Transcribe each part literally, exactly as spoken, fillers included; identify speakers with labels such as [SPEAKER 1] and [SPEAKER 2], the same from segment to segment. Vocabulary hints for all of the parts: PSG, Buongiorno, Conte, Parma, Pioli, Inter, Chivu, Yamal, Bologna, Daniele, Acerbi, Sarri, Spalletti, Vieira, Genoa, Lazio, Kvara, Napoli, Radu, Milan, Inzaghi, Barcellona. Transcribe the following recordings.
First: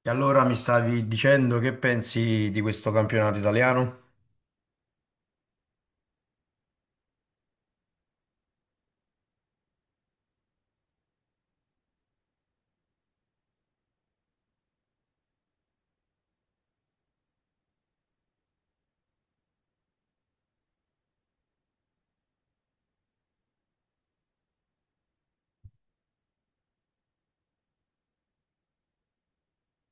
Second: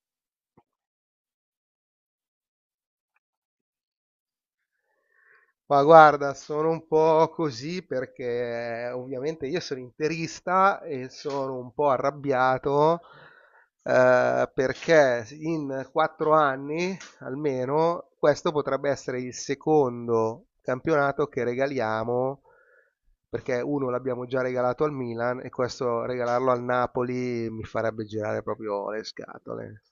[SPEAKER 1] E allora mi stavi dicendo che pensi di questo campionato italiano?
[SPEAKER 2] Ma guarda, sono un po' così perché eh, ovviamente io sono interista e sono un po' arrabbiato, eh, perché in quattro anni almeno questo potrebbe essere il secondo campionato che regaliamo, perché uno l'abbiamo già regalato al Milan e questo regalarlo al Napoli mi farebbe girare proprio le scatole.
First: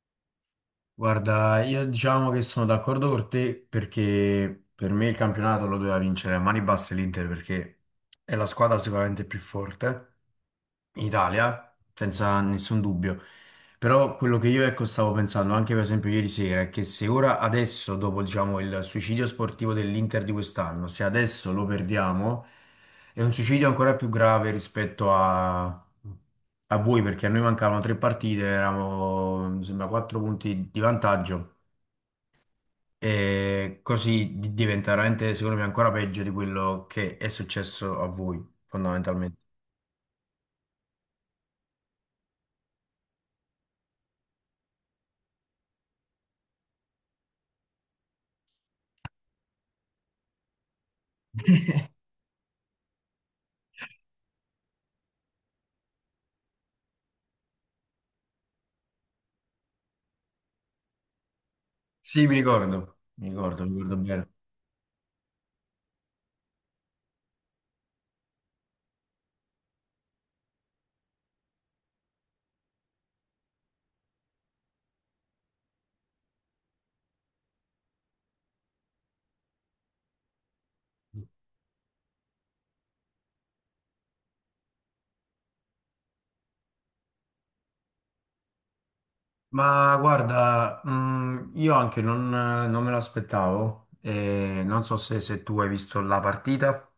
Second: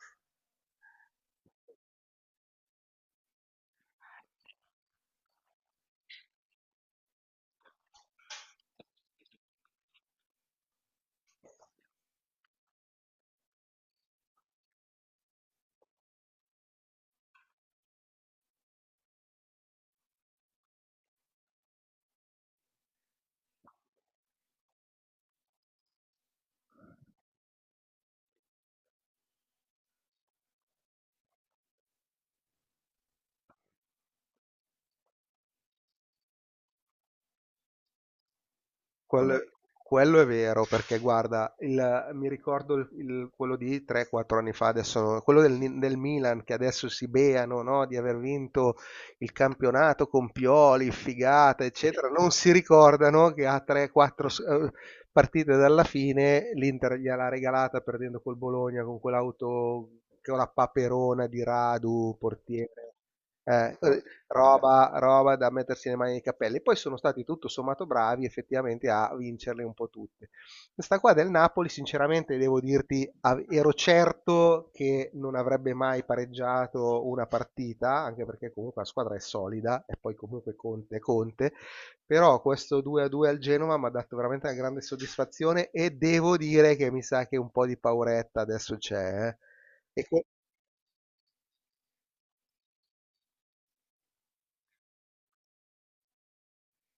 [SPEAKER 1] Guarda, io diciamo che sono d'accordo con te perché per me il campionato lo doveva vincere a mani basse l'Inter perché è la squadra sicuramente più forte in Italia, senza nessun dubbio. Però quello che io ecco stavo pensando anche per esempio ieri sera è che se ora adesso, dopo diciamo il suicidio sportivo dell'Inter di quest'anno, se adesso lo perdiamo, è un suicidio ancora più grave rispetto a, a voi, perché a noi mancavano tre partite, eravamo mi sembra quattro punti di vantaggio. E così di- diventa veramente, secondo me, ancora peggio di quello che è successo a voi,
[SPEAKER 2] Quel-
[SPEAKER 1] fondamentalmente.
[SPEAKER 2] Vabbè, quello è vero, perché guarda, il- mi ricordo il- il- quello di tre o quattro anni fa, adesso, no- quello del, Ni- del Milan, che adesso si beano, no, di aver vinto il campionato con Pioli, figata, eccetera. Non si ricordano che ha tre o quattro partite dalla fine l'Inter gliel'ha regalata perdendo col Bologna con quell'auto, con la paperona di Radu,
[SPEAKER 1] Sì, mi
[SPEAKER 2] portiere.
[SPEAKER 1] ricordo, mi ricordo,
[SPEAKER 2] eh,
[SPEAKER 1] mi ricordo
[SPEAKER 2] eh,
[SPEAKER 1] bene.
[SPEAKER 2] roba, roba da mettersi le mani nei capelli. Poi sono stati tutto sommato bravi effettivamente a vincerle un po' tutte. Questa qua del Napoli, sinceramente, devo dirti, av- ero certo che non avrebbe mai pareggiato una partita, anche perché comunque la squadra è solida e poi comunque Conte è Conte, però questo due a due al Genova mi ha dato veramente una grande soddisfazione e devo dire che mi sa che un po' di pauretta adesso c'è, eh.
[SPEAKER 1] Ma
[SPEAKER 2] E, co-
[SPEAKER 1] guarda, mm, io anche non, non me l'aspettavo, e non so se, se tu hai visto la partita.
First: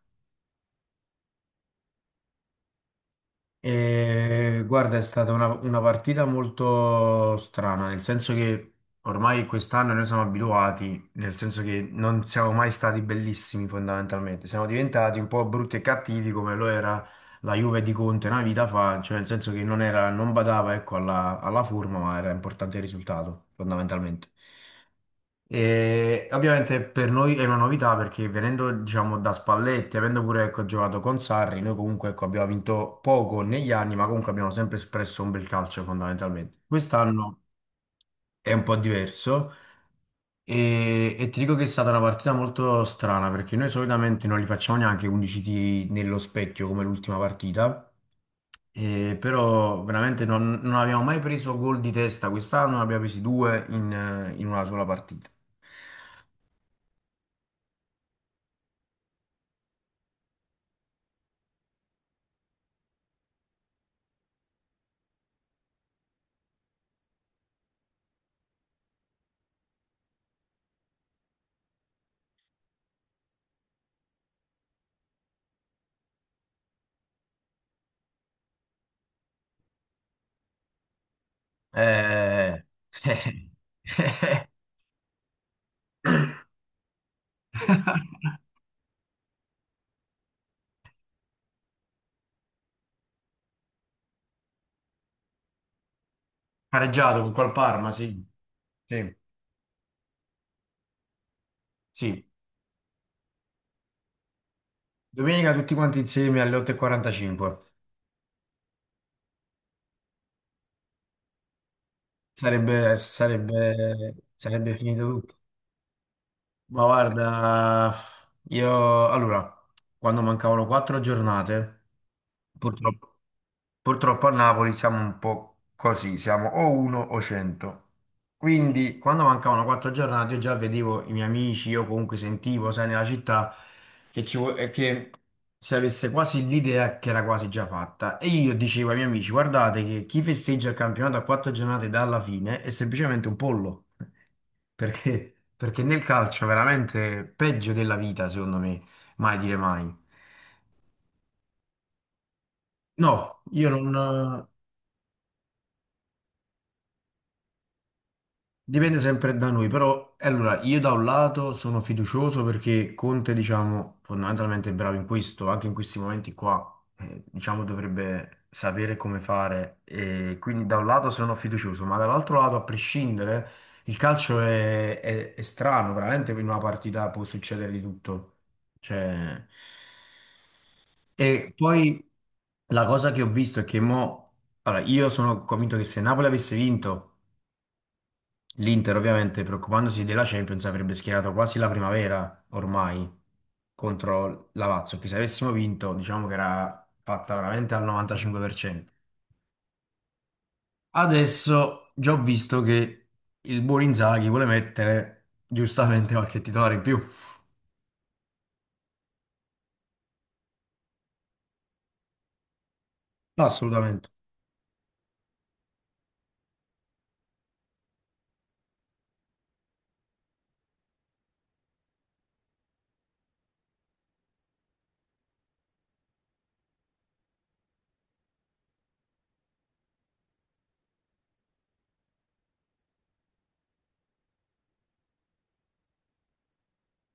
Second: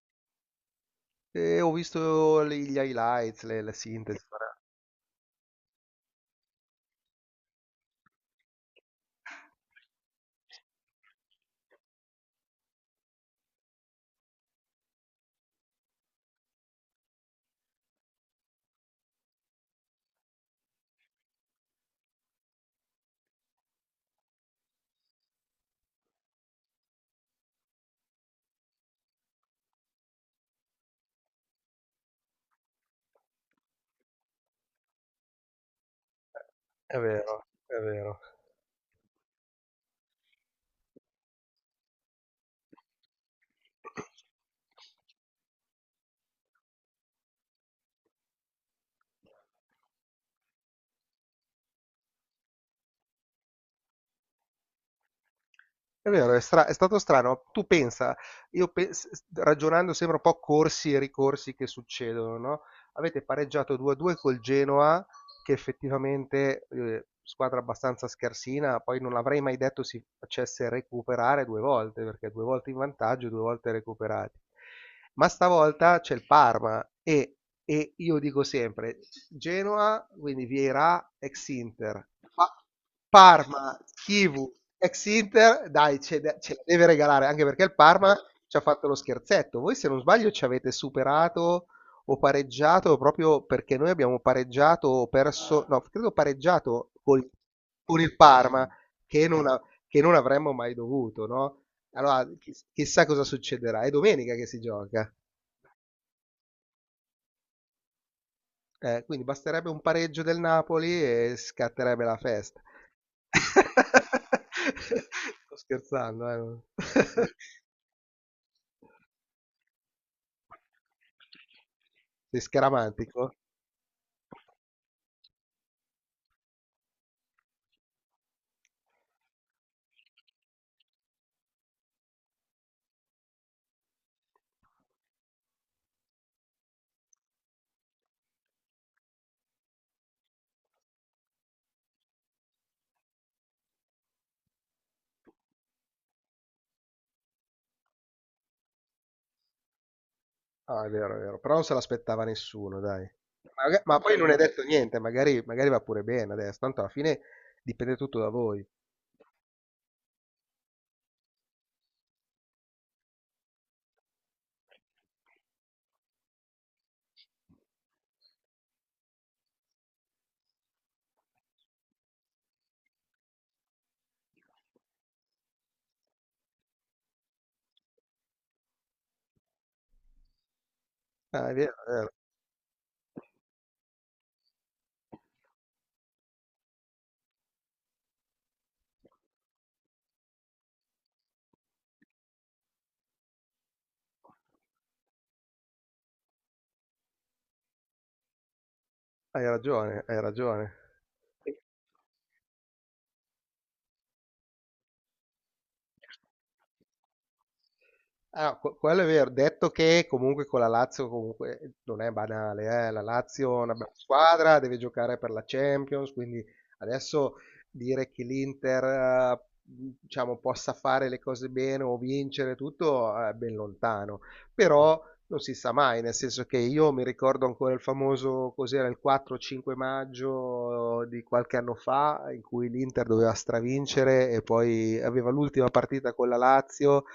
[SPEAKER 2] e ho visto gli gli highlights, le, le sintesi.
[SPEAKER 1] E, guarda, è stata una, una partita molto strana, nel senso che ormai quest'anno noi siamo abituati, nel senso che non siamo mai stati bellissimi fondamentalmente, siamo diventati un po' brutti e cattivi come lo era la Juve di Conte una vita fa, cioè nel senso che non era, non badava, ecco, alla alla forma, ma era importante il risultato fondamentalmente. E ovviamente per noi è una novità perché venendo, diciamo, da Spalletti, avendo pure, ecco, giocato con Sarri, noi comunque, ecco, abbiamo vinto poco negli anni, ma comunque abbiamo sempre espresso un bel calcio fondamentalmente.
[SPEAKER 2] È
[SPEAKER 1] Quest'anno
[SPEAKER 2] vero, è vero.
[SPEAKER 1] è un po' diverso e, e ti dico che è stata una partita molto strana perché noi solitamente non li facciamo neanche undici tiri nello specchio come l'ultima partita. Eh, però veramente non, non abbiamo mai preso gol di testa quest'anno, ne abbiamo presi due in eh, in una sola partita.
[SPEAKER 2] È vero, è stra- è stato strano. Tu pensa, io pe- s- s- ragionando sembra un po' corsi e ricorsi che succedono, no? Avete pareggiato due a due col Genoa, che effettivamente eh, squadra abbastanza scarsina, poi non l'avrei mai detto si facesse recuperare due volte, perché due volte in vantaggio, due volte recuperati. Ma stavolta c'è il Parma e, e io dico sempre: Genoa, quindi Vieira, ex Inter,
[SPEAKER 1] Eh,
[SPEAKER 2] Pa- Parma, Chivu, ex Inter, dai, ce, ce la deve regalare, anche perché il Parma ci ha fatto lo scherzetto. Voi se non sbaglio ci avete superato, ho pareggiato proprio perché noi abbiamo pareggiato o perso, no, credo pareggiato
[SPEAKER 1] pareggiato
[SPEAKER 2] col-
[SPEAKER 1] con col Parma,
[SPEAKER 2] con il
[SPEAKER 1] sì.
[SPEAKER 2] Parma,
[SPEAKER 1] Sì,
[SPEAKER 2] che non, a- che non avremmo mai dovuto, no?
[SPEAKER 1] sì.
[SPEAKER 2] Allora, chi- chissà cosa succederà. È domenica che si gioca.
[SPEAKER 1] Domenica tutti quanti insieme alle otto e quarantacinque.
[SPEAKER 2] Eh, quindi basterebbe un pareggio del Napoli e scatterebbe la festa.
[SPEAKER 1] Sarebbe, sarebbe, sarebbe finito tutto.
[SPEAKER 2] Sto scherzando, eh? non-
[SPEAKER 1] Ma guarda, io allora, quando mancavano quattro giornate,
[SPEAKER 2] Sei
[SPEAKER 1] purtroppo,
[SPEAKER 2] scaramantico?
[SPEAKER 1] Purtroppo a Napoli siamo un po' così, siamo o uno o cento. Quindi quando mancavano quattro giornate io già vedevo i miei amici, io comunque sentivo, sai, nella città che, ci, vo- eh, che si avesse quasi l'idea che era quasi già fatta. E io dicevo ai miei amici, guardate che chi festeggia il campionato a quattro giornate dalla fine è semplicemente un pollo, perché, perché nel calcio veramente peggio della vita, secondo me, mai dire mai.
[SPEAKER 2] Ah, è vero, è vero, però non se l'aspettava nessuno, dai.
[SPEAKER 1] No, io
[SPEAKER 2] Maga- Ma, poi non è
[SPEAKER 1] non.
[SPEAKER 2] detto niente, magari, magari va pure bene adesso, tanto alla fine dipende tutto da voi.
[SPEAKER 1] Dipende sempre da noi, però eh, allora io da un lato sono fiducioso perché Conte, diciamo, fondamentalmente è bravo in questo, anche in questi momenti qua, eh, diciamo, dovrebbe sapere come fare e quindi da un lato sono fiducioso, ma dall'altro lato, a prescindere, il calcio è, è- è strano, veramente in una partita può succedere di tutto. Cioè,
[SPEAKER 2] Ah,
[SPEAKER 1] e
[SPEAKER 2] è vero, è
[SPEAKER 1] poi
[SPEAKER 2] vero.
[SPEAKER 1] la cosa che ho visto è che mo, allora, io sono convinto che se Napoli avesse vinto l'Inter ovviamente preoccupandosi della Champions avrebbe schierato quasi la primavera ormai contro la Lazio, che se avessimo vinto diciamo che era fatta veramente al novantacinque per cento.
[SPEAKER 2] Hai ragione, hai ragione.
[SPEAKER 1] Adesso già ho visto che il buon Inzaghi vuole mettere giustamente qualche titolare in più.
[SPEAKER 2] Ah, que quello è vero. Detto che comunque con la Lazio comunque non è banale, eh. La Lazio è una bella
[SPEAKER 1] Assolutamente.
[SPEAKER 2] squadra, deve giocare per la Champions, quindi adesso dire che l'Inter, eh, diciamo, possa fare le cose bene o vincere tutto, eh, è ben lontano. Però non si sa mai, nel senso che io mi ricordo ancora il famoso, cos'era, il quattro o cinque maggio di qualche anno fa, in cui l'Inter doveva stravincere e poi aveva l'ultima partita con la Lazio,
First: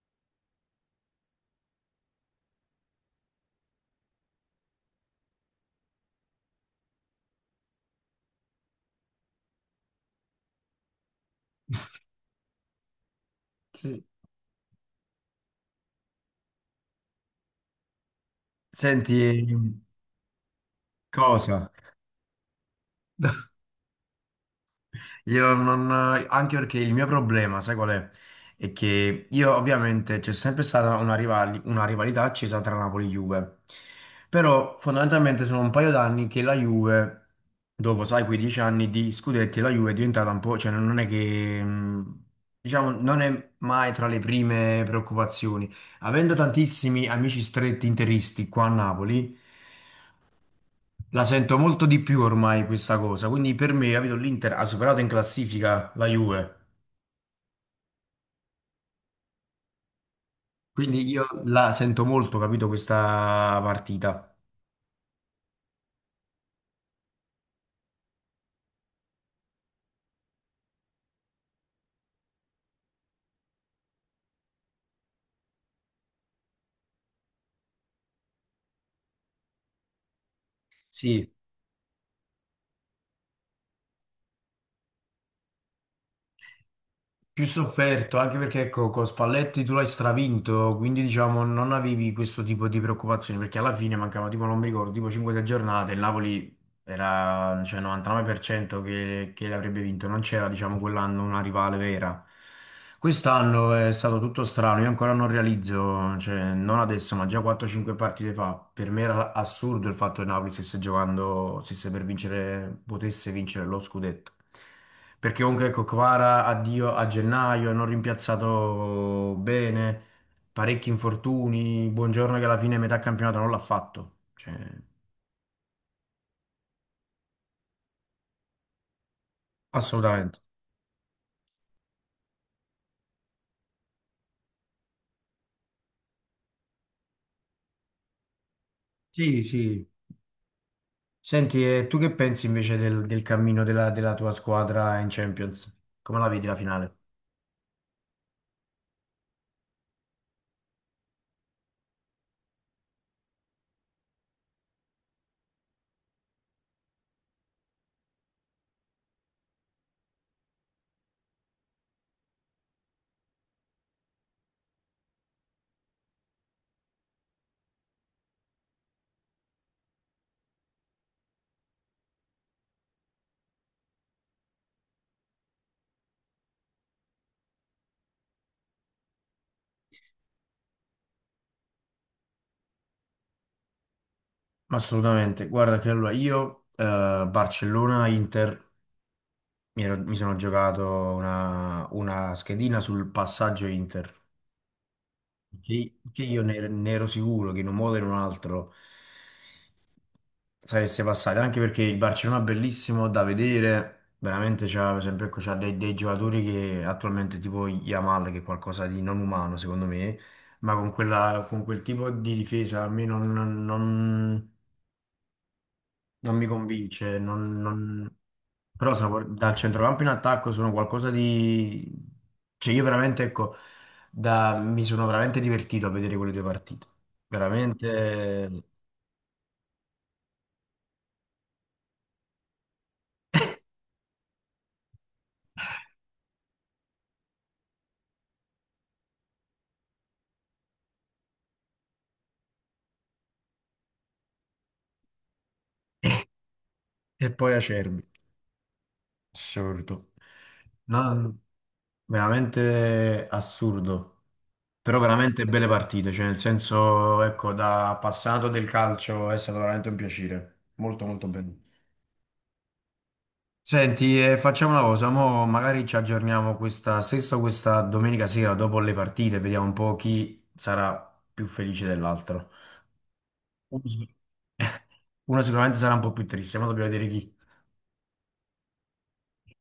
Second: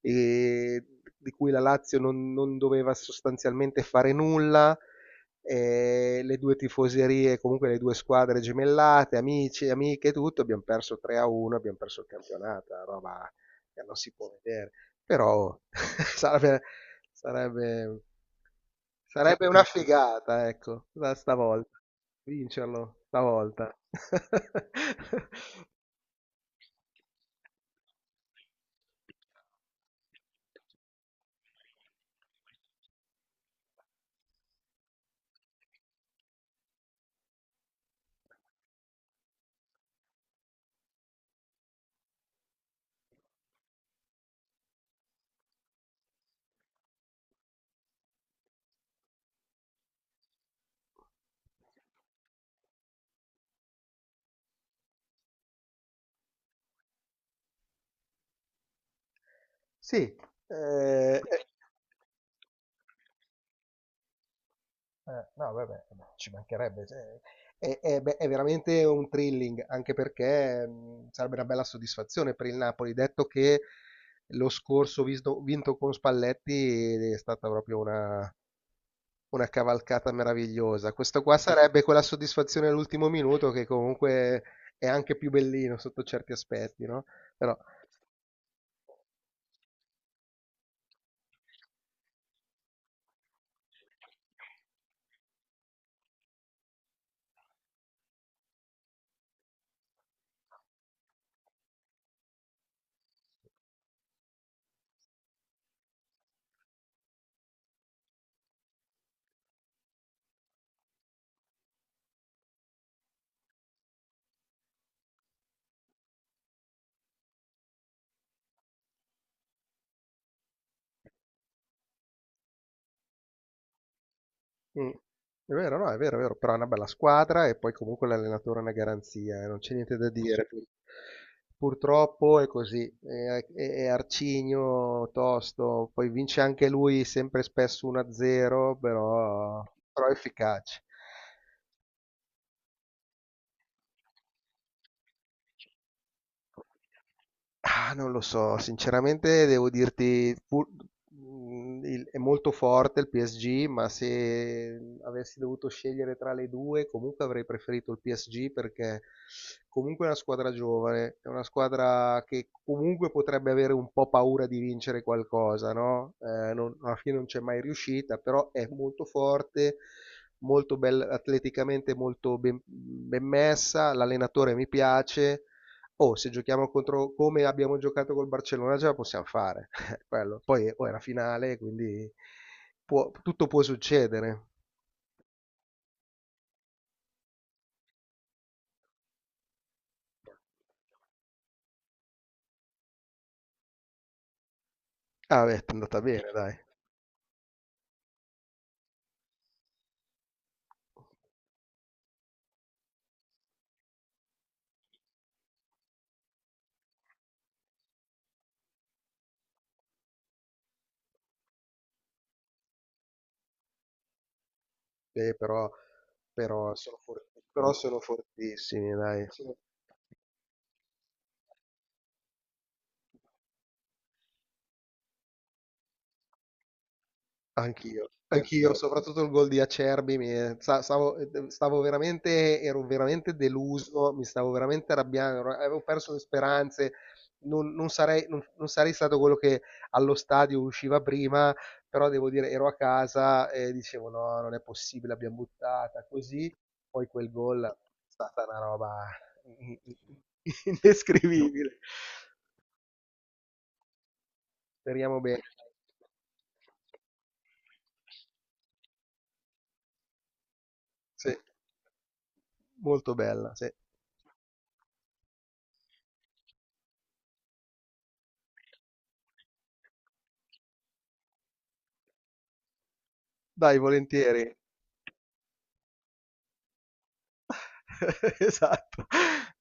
[SPEAKER 2] e di cui la Lazio non, non doveva sostanzialmente fare nulla, e le due tifoserie, comunque le due squadre gemellate, amici, amiche, e tutto, abbiamo perso tre a uno, abbiamo perso il campionato, roba che non
[SPEAKER 1] Sì.
[SPEAKER 2] si può vedere. Però sarebbe, sarebbe,
[SPEAKER 1] Senti,
[SPEAKER 2] sarebbe una figata, ecco, da
[SPEAKER 1] cosa?
[SPEAKER 2] stavolta. Vincerlo stavolta.
[SPEAKER 1] Io non, anche perché il mio problema, sai qual è? È che io ovviamente c'è sempre stata una, rivali- una rivalità accesa tra Napoli e Juve, però fondamentalmente sono un paio d'anni che la Juve, dopo sai, quindici anni di scudetti, la Juve è diventata un po', cioè non è che, mh, diciamo, non è mai tra le prime preoccupazioni. Avendo tantissimi amici stretti interisti qua a Napoli, la sento molto di più ormai questa cosa, quindi per me, capito, l'Inter ha superato in classifica la Juve,
[SPEAKER 2] Sì.
[SPEAKER 1] quindi
[SPEAKER 2] eh,
[SPEAKER 1] io
[SPEAKER 2] eh,
[SPEAKER 1] la sento molto, capito, questa partita.
[SPEAKER 2] Eh, no, vabbè, ci mancherebbe. Cioè, è, è be- è veramente un thrilling, anche perché mh, sarebbe una bella soddisfazione per il Napoli, detto che lo scorso visto- vinto con Spalletti è stata proprio una, una cavalcata meravigliosa. Questo
[SPEAKER 1] Sì,
[SPEAKER 2] qua sarebbe quella soddisfazione all'ultimo minuto che comunque è anche più bellino sotto certi aspetti, no?
[SPEAKER 1] più
[SPEAKER 2] Però.
[SPEAKER 1] sofferto, anche perché ecco, con Spalletti tu l'hai stravinto, quindi diciamo non avevi questo tipo di preoccupazioni, perché alla fine mancava tipo, non mi ricordo, tipo cinque sei giornate, il Napoli era cioè, novantanove per cento che, che l'avrebbe vinto, non c'era diciamo quell'anno una rivale vera. Quest'anno è stato tutto strano, io ancora non realizzo, cioè, non adesso, ma già quattro cinque partite fa, per me era assurdo il fatto che Napoli stesse giocando, stesse per vincere, potesse vincere lo scudetto. Perché comunque ecco, Kvara addio a gennaio, non rimpiazzato bene, parecchi infortuni, Buongiorno che alla fine metà campionato non l'ha fatto. Cioè,
[SPEAKER 2] Mm. È vero, no, è vero, è vero, però è una bella squadra e poi comunque l'allenatore è una garanzia, eh, non c'è niente da
[SPEAKER 1] assolutamente.
[SPEAKER 2] dire. Purtroppo è così, è, è- è arcigno, tosto, poi vince anche lui sempre e spesso uno a zero,
[SPEAKER 1] Sì,
[SPEAKER 2] però,
[SPEAKER 1] sì.
[SPEAKER 2] però è efficace.
[SPEAKER 1] Senti, e tu che pensi invece del, del cammino della, della tua squadra in Champions? Come la vedi la finale?
[SPEAKER 2] Ah, non lo so, sinceramente devo dirti, pur- mh, il- è molto forte il P S G, ma se avessi dovuto scegliere tra le due, comunque avrei preferito il P S G perché comunque è una squadra giovane, è una squadra che comunque potrebbe avere un po' paura di vincere qualcosa, no? Eh, non- alla fine non c'è mai riuscita, però è molto forte, molto bella, atleticamente molto ben, ben messa, l'allenatore mi piace. Oh, se giochiamo contro come abbiamo giocato col Barcellona ce la possiamo fare. Quello. Poi oh, è la finale, quindi può- tutto può succedere.
[SPEAKER 1] Assolutamente. Guarda che allora io, eh, Barcellona-Inter, mi, ero- mi sono giocato una, una schedina sul passaggio Inter,
[SPEAKER 2] Ah, beh, è
[SPEAKER 1] che,
[SPEAKER 2] andata
[SPEAKER 1] che
[SPEAKER 2] bene,
[SPEAKER 1] io
[SPEAKER 2] dai.
[SPEAKER 1] ne, ne ero sicuro che in un modo o in un altro sareste passati, anche perché il Barcellona è bellissimo da vedere, veramente c'ha, per esempio, ecco, c'ha dei, dei giocatori che attualmente tipo Yamal, che è qualcosa di non umano secondo me, ma con quella, con quel tipo di difesa a me non, non- non-
[SPEAKER 2] Eh, però,
[SPEAKER 1] non mi
[SPEAKER 2] però sono
[SPEAKER 1] convince,
[SPEAKER 2] for-
[SPEAKER 1] non,
[SPEAKER 2] però sono
[SPEAKER 1] non- però
[SPEAKER 2] fortissimi,
[SPEAKER 1] sono-
[SPEAKER 2] dai.
[SPEAKER 1] dal centrocampo in attacco sono qualcosa di... Cioè io veramente, ecco, da- mi sono veramente divertito a vedere quelle due partite,
[SPEAKER 2] Anch'io,
[SPEAKER 1] veramente...
[SPEAKER 2] anch'io, soprattutto il gol di Acerbi, mi- sta- stavo, stavo veramente, ero veramente deluso, mi stavo veramente arrabbiando, ero- avevo perso le speranze, non, non sarei, non- non sarei stato quello che allo stadio usciva prima, però devo dire, ero a casa e dicevo no, non è possibile, l'abbiamo buttata così, poi
[SPEAKER 1] E
[SPEAKER 2] quel
[SPEAKER 1] poi
[SPEAKER 2] gol è
[SPEAKER 1] Acerbi.
[SPEAKER 2] stata una roba in- in-
[SPEAKER 1] Assurdo.
[SPEAKER 2] in-
[SPEAKER 1] Non-
[SPEAKER 2] indescrivibile.
[SPEAKER 1] veramente assurdo. Però
[SPEAKER 2] Speriamo bene.
[SPEAKER 1] veramente belle partite, cioè nel senso, ecco, da appassionato del calcio è stato veramente un piacere. Molto molto
[SPEAKER 2] Sì.
[SPEAKER 1] bello.
[SPEAKER 2] Molto bella, sì.
[SPEAKER 1] Senti, eh, facciamo una cosa, mo magari ci aggiorniamo questa stessa questa domenica sera dopo le partite, vediamo un po' chi sarà più felice dell'altro.
[SPEAKER 2] Dai,
[SPEAKER 1] Uno sic-
[SPEAKER 2] volentieri.
[SPEAKER 1] uno sicuramente sarà un po' più triste, ma dobbiamo vedere chi.
[SPEAKER 2] Esatto.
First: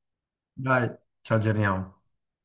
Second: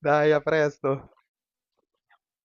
[SPEAKER 2] Dai, a
[SPEAKER 1] Dai,
[SPEAKER 2] presto.
[SPEAKER 1] ci aggiorniamo.